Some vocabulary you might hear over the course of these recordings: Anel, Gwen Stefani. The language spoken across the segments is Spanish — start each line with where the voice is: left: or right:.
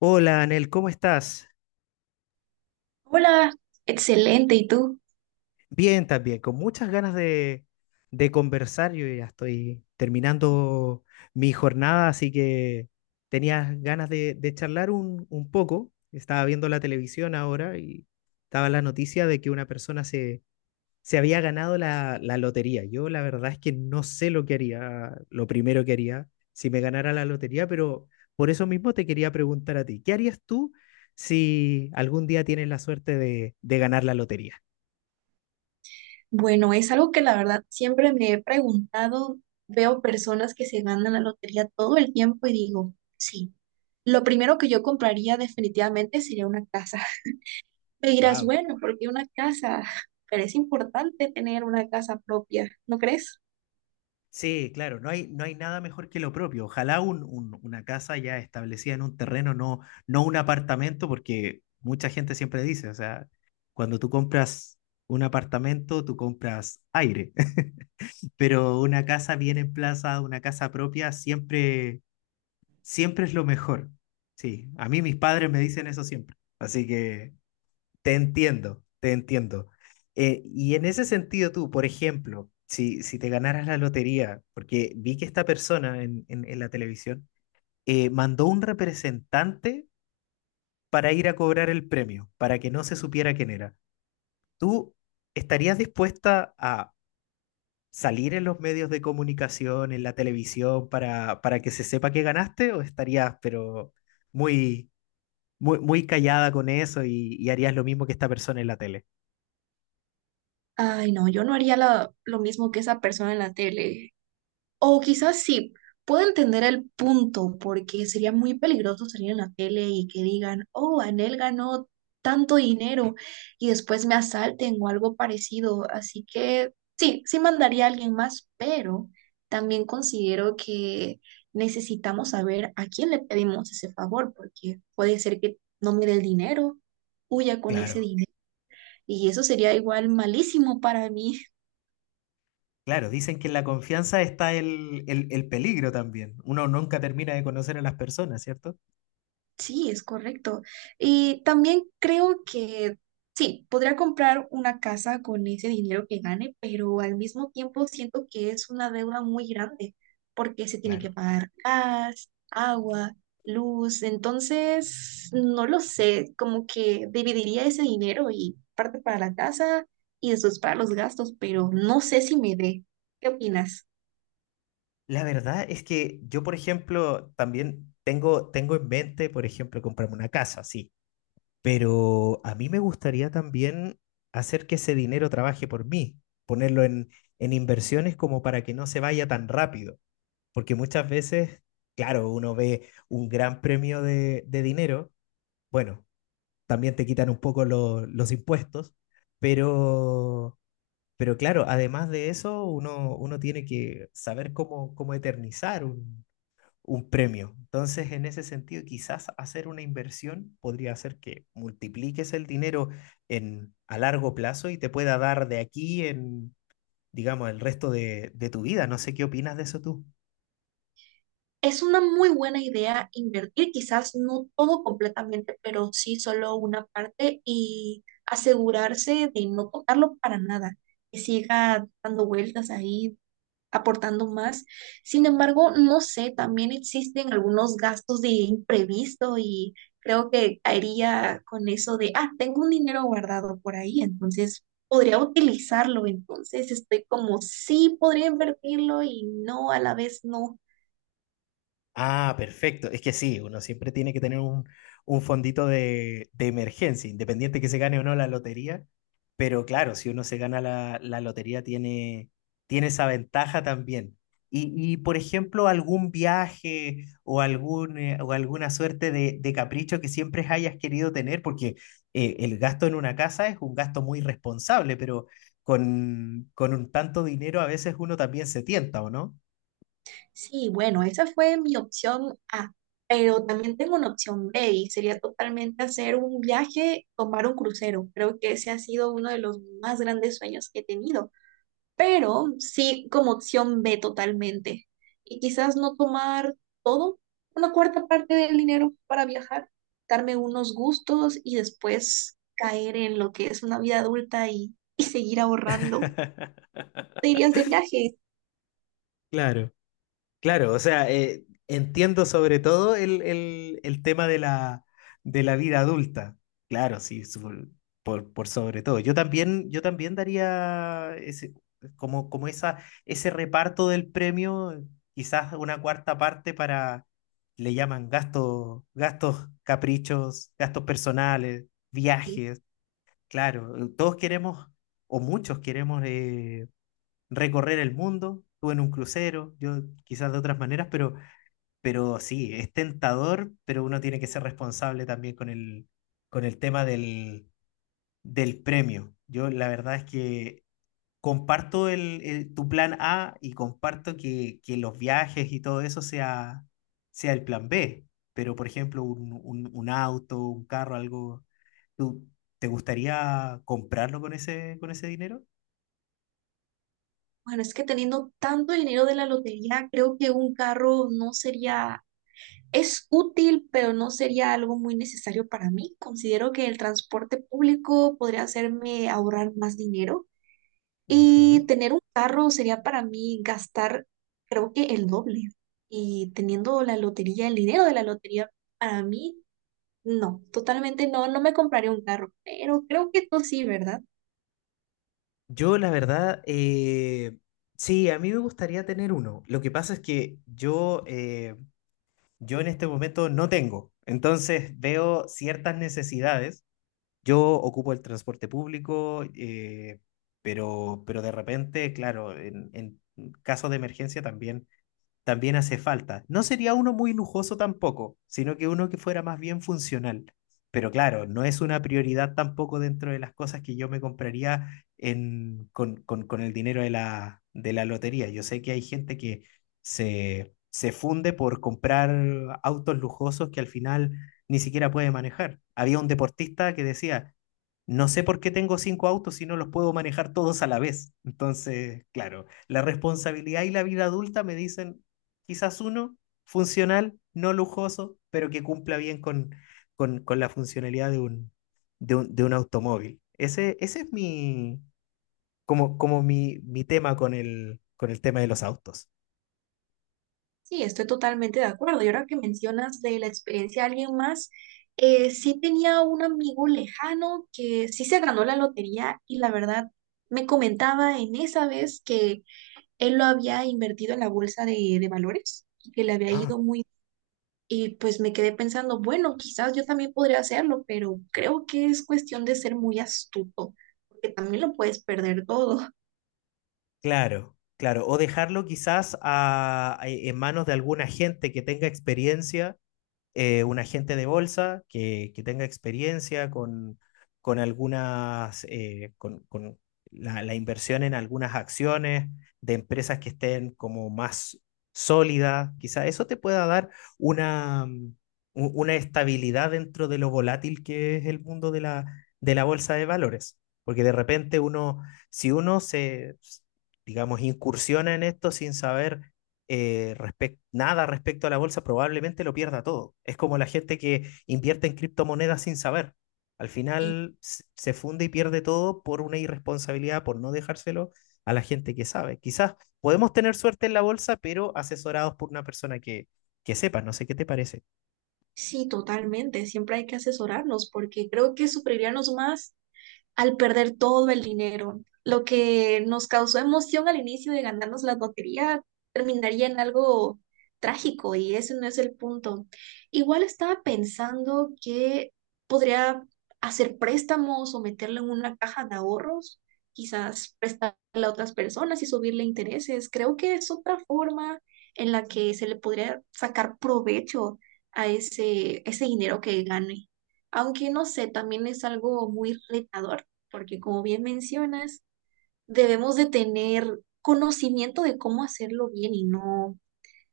left: Hola, Anel, ¿cómo estás?
right: Hola, excelente. ¿Y tú?
left: Bien también, con muchas ganas de conversar. Yo ya estoy terminando mi jornada, así que tenía ganas de charlar un poco. Estaba viendo la televisión ahora y estaba la noticia de que una persona se había ganado la lotería. Yo la verdad es que no sé lo que haría, lo primero que haría si me ganara la lotería, pero por eso mismo te quería preguntar a ti, ¿qué harías tú si algún día tienes la suerte de ganar la lotería?
right: Bueno, es algo que la verdad siempre me he preguntado. Veo personas que se ganan la lotería todo el tiempo y digo, sí, lo primero que yo compraría definitivamente sería una casa. Me dirás,
left: Wow.
right: bueno, ¿porque una casa? Pero es importante tener una casa propia, ¿no crees?
left: Sí, claro, no hay nada mejor que lo propio. Ojalá una casa ya establecida en un terreno, no, no un apartamento, porque mucha gente siempre dice, o sea, cuando tú compras un apartamento, tú compras aire. Pero una casa bien emplazada, una casa propia, siempre, siempre es lo mejor. Sí, a mí mis padres me dicen eso siempre, así que te entiendo, te entiendo. Y en ese sentido tú, por ejemplo, si te ganaras la lotería, porque vi que esta persona en la televisión mandó un representante para ir a cobrar el premio, para que no se supiera quién era. ¿Tú estarías dispuesta a salir en los medios de comunicación, en la televisión, para que se sepa que ganaste? ¿O estarías, pero muy, muy callada con eso y harías lo mismo que esta persona en la tele?
right: Ay, no, yo no haría lo mismo que esa persona en la tele. O quizás sí, puedo entender el punto, porque sería muy peligroso salir en la tele y que digan, oh, Anel ganó tanto dinero y después me asalten o algo parecido. Así que sí, sí mandaría a alguien más, pero también considero que necesitamos saber a quién le pedimos ese favor, porque puede ser que no me dé el dinero, huya con ese
left: Claro,
right: dinero. Y eso sería igual malísimo para mí.
left: claro, dicen que en la confianza está el peligro también. Uno nunca termina de conocer a las personas, ¿cierto?
right: Sí, es correcto. Y también creo que sí, podría comprar una casa con ese dinero que gane, pero al mismo tiempo siento que es una deuda muy grande porque se tiene que
left: Claro.
right: pagar gas, agua, luz. Entonces, no lo sé, como que dividiría ese dinero y parte para la casa y después para los gastos, pero no sé si me dé. ¿Qué opinas?
left: La verdad es que yo, por ejemplo, también tengo, tengo en mente, por ejemplo, comprarme una casa, sí. Pero a mí me gustaría también hacer que ese dinero trabaje por mí, ponerlo en inversiones como para que no se vaya tan rápido, porque muchas veces, claro, uno ve un gran premio de dinero, bueno, también te quitan un poco los impuestos, pero, pero claro, además de eso, uno, uno tiene que saber cómo, cómo eternizar un premio. Entonces, en ese sentido, quizás hacer una inversión podría hacer que multipliques el dinero a largo plazo y te pueda dar de aquí en, digamos, el resto de tu vida. No sé qué opinas de eso tú.
right: Es una muy buena idea invertir, quizás no todo completamente, pero sí solo una parte y asegurarse de no tocarlo para nada, que siga dando vueltas ahí, aportando más. Sin embargo, no sé, también existen algunos gastos de imprevisto y creo que caería con eso de, ah, tengo un dinero guardado por ahí, entonces podría utilizarlo. Entonces estoy como, sí, podría invertirlo y no, a la vez no.
left: Ah, perfecto. Es que sí, uno siempre tiene que tener un fondito de emergencia, independiente que se gane o no la lotería. Pero claro, si uno se gana la lotería, tiene, tiene esa ventaja también. Y, por ejemplo, algún viaje o, algún, o alguna suerte de capricho que siempre hayas querido tener, porque el gasto en una casa es un gasto muy responsable, pero con un tanto dinero a veces uno también se tienta, ¿o no?
right: Sí, bueno, esa fue mi opción A, pero también tengo una opción B y sería totalmente hacer un viaje, tomar un crucero. Creo que ese ha sido uno de los más grandes sueños que he tenido, pero sí como opción B totalmente. Y quizás no tomar todo, una cuarta parte del dinero para viajar, darme unos gustos y después caer en lo que es una vida adulta y seguir ahorrando. ¿Te irías de viaje?
left: Claro. Claro, o sea, entiendo sobre todo el, el tema de la vida adulta. Claro, sí, por sobre todo. Yo también daría ese, como, como esa, ese reparto del premio, quizás una cuarta parte para, le llaman gastos, gastos caprichos, gastos personales, viajes. Claro, todos queremos, o muchos queremos recorrer el mundo, tú en un crucero, yo quizás de otras maneras, pero sí, es tentador, pero uno tiene que ser responsable también con el tema del, del premio. Yo la verdad es que comparto el, tu plan A y comparto que los viajes y todo eso sea, sea el plan B, pero por ejemplo, un auto, un carro, algo, ¿tú te gustaría comprarlo con ese dinero?
right: Bueno, es que teniendo tanto dinero de la lotería, creo que un carro no sería, es útil, pero no sería algo muy necesario para mí. Considero que el transporte público podría hacerme ahorrar más dinero
left: Ujú.
right: y tener un carro sería para mí gastar, creo que el doble. Y teniendo la lotería, el dinero de la lotería, para mí, no, totalmente no, no me compraría un carro, pero creo que tú sí, ¿verdad?
left: Yo, la verdad, sí, a mí me gustaría tener uno. Lo que pasa es que yo, yo en este momento no tengo. Entonces veo ciertas necesidades. Yo ocupo el transporte público, pero de repente, claro, en caso de emergencia también también hace falta. No sería uno muy lujoso tampoco, sino que uno que fuera más bien funcional. Pero claro, no es una prioridad tampoco dentro de las cosas que yo me compraría en, con el dinero de la lotería. Yo sé que hay gente que se funde por comprar autos lujosos que al final ni siquiera puede manejar. Había un deportista que decía, no sé por qué tengo cinco autos si no los puedo manejar todos a la vez. Entonces, claro, la responsabilidad y la vida adulta me dicen, quizás uno, funcional, no lujoso, pero que cumpla bien con, con la funcionalidad de un, de un automóvil. Ese es mi, como, como mi tema con el tema de los autos.
right: Sí, estoy totalmente de acuerdo. Y ahora que mencionas de la experiencia de alguien más, sí tenía un amigo lejano que sí se ganó la lotería y la verdad me comentaba en esa vez que él lo había invertido en la bolsa de valores y que le había
left: Ah,
right: ido muy... Y pues me quedé pensando, bueno, quizás yo también podría hacerlo, pero creo que es cuestión de ser muy astuto, porque también lo puedes perder todo.
left: claro, claro. O dejarlo quizás en manos de alguna gente que tenga experiencia un agente de bolsa que tenga experiencia con algunas, con la, la inversión en algunas acciones de empresas que estén como más sólidas, quizá eso te pueda dar una, una estabilidad dentro de lo volátil que es el mundo de la bolsa de valores. Porque de repente uno, si uno se, digamos, incursiona en esto sin saber nada respecto a la bolsa, probablemente lo pierda todo. Es como la gente que invierte en criptomonedas sin saber. Al
right: Y
left: final se funde y pierde todo por una irresponsabilidad, por no dejárselo a la gente que sabe. Quizás podemos tener suerte en la bolsa, pero asesorados por una persona que sepa. No sé qué te parece.
right: sí, totalmente, siempre hay que asesorarnos porque creo que sufriríamos más al perder todo el dinero. Lo que nos causó emoción al inicio de ganarnos la lotería terminaría en algo trágico y ese no es el punto. Igual estaba pensando que podría hacer préstamos o meterlo en una caja de ahorros, quizás prestarle a otras personas y subirle intereses. Creo que es otra forma en la que se le podría sacar provecho a ese dinero que gane aunque no sé, también es algo muy retador porque como bien mencionas, debemos de tener conocimiento de cómo hacerlo bien y no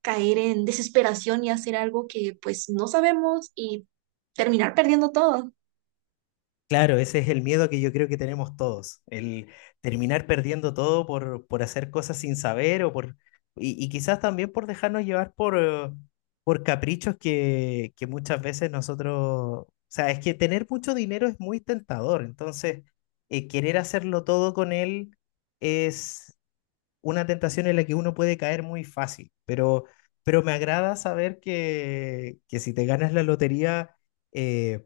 right: caer en desesperación y hacer algo que pues no sabemos y terminar perdiendo todo.
left: Claro, ese es el miedo que yo creo que tenemos todos, el terminar perdiendo todo por hacer cosas sin saber o por, y quizás también por dejarnos llevar por caprichos que muchas veces nosotros, o sea, es que tener mucho dinero es muy tentador, entonces querer hacerlo todo con él es una tentación en la que uno puede caer muy fácil, pero me agrada saber que si te ganas la lotería... eh,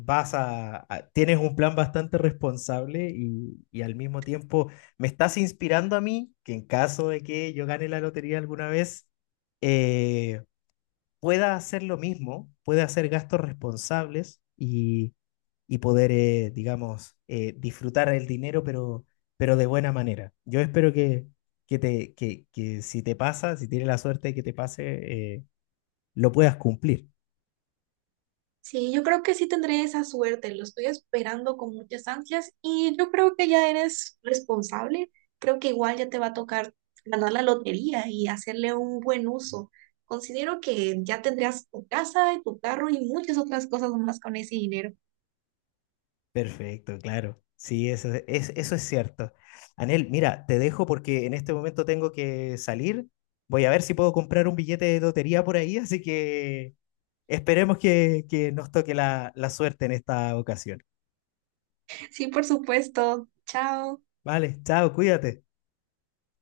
left: vas a, tienes un plan bastante responsable y al mismo tiempo me estás inspirando a mí que en caso de que yo gane la lotería alguna vez, eh, pueda hacer lo mismo, pueda hacer gastos responsables y poder, digamos, disfrutar el dinero, pero de buena manera. Yo espero que, te, que si te pasa, si tienes la suerte de que te pase, lo puedas cumplir.
right: Sí, yo creo que sí tendré esa suerte, lo estoy esperando con muchas ansias y yo creo que ya eres responsable, creo que igual ya te va a tocar ganar la lotería y hacerle un buen uso. Considero que ya tendrás tu casa y tu carro y muchas otras cosas más con ese dinero.
left: Perfecto, claro. Sí, eso es cierto. Anel, mira, te dejo porque en este momento tengo que salir. Voy a ver si puedo comprar un billete de lotería por ahí, así que esperemos que nos toque la, la suerte en esta ocasión.
right: Sí, por supuesto. Chao.
left: Vale, chao, cuídate.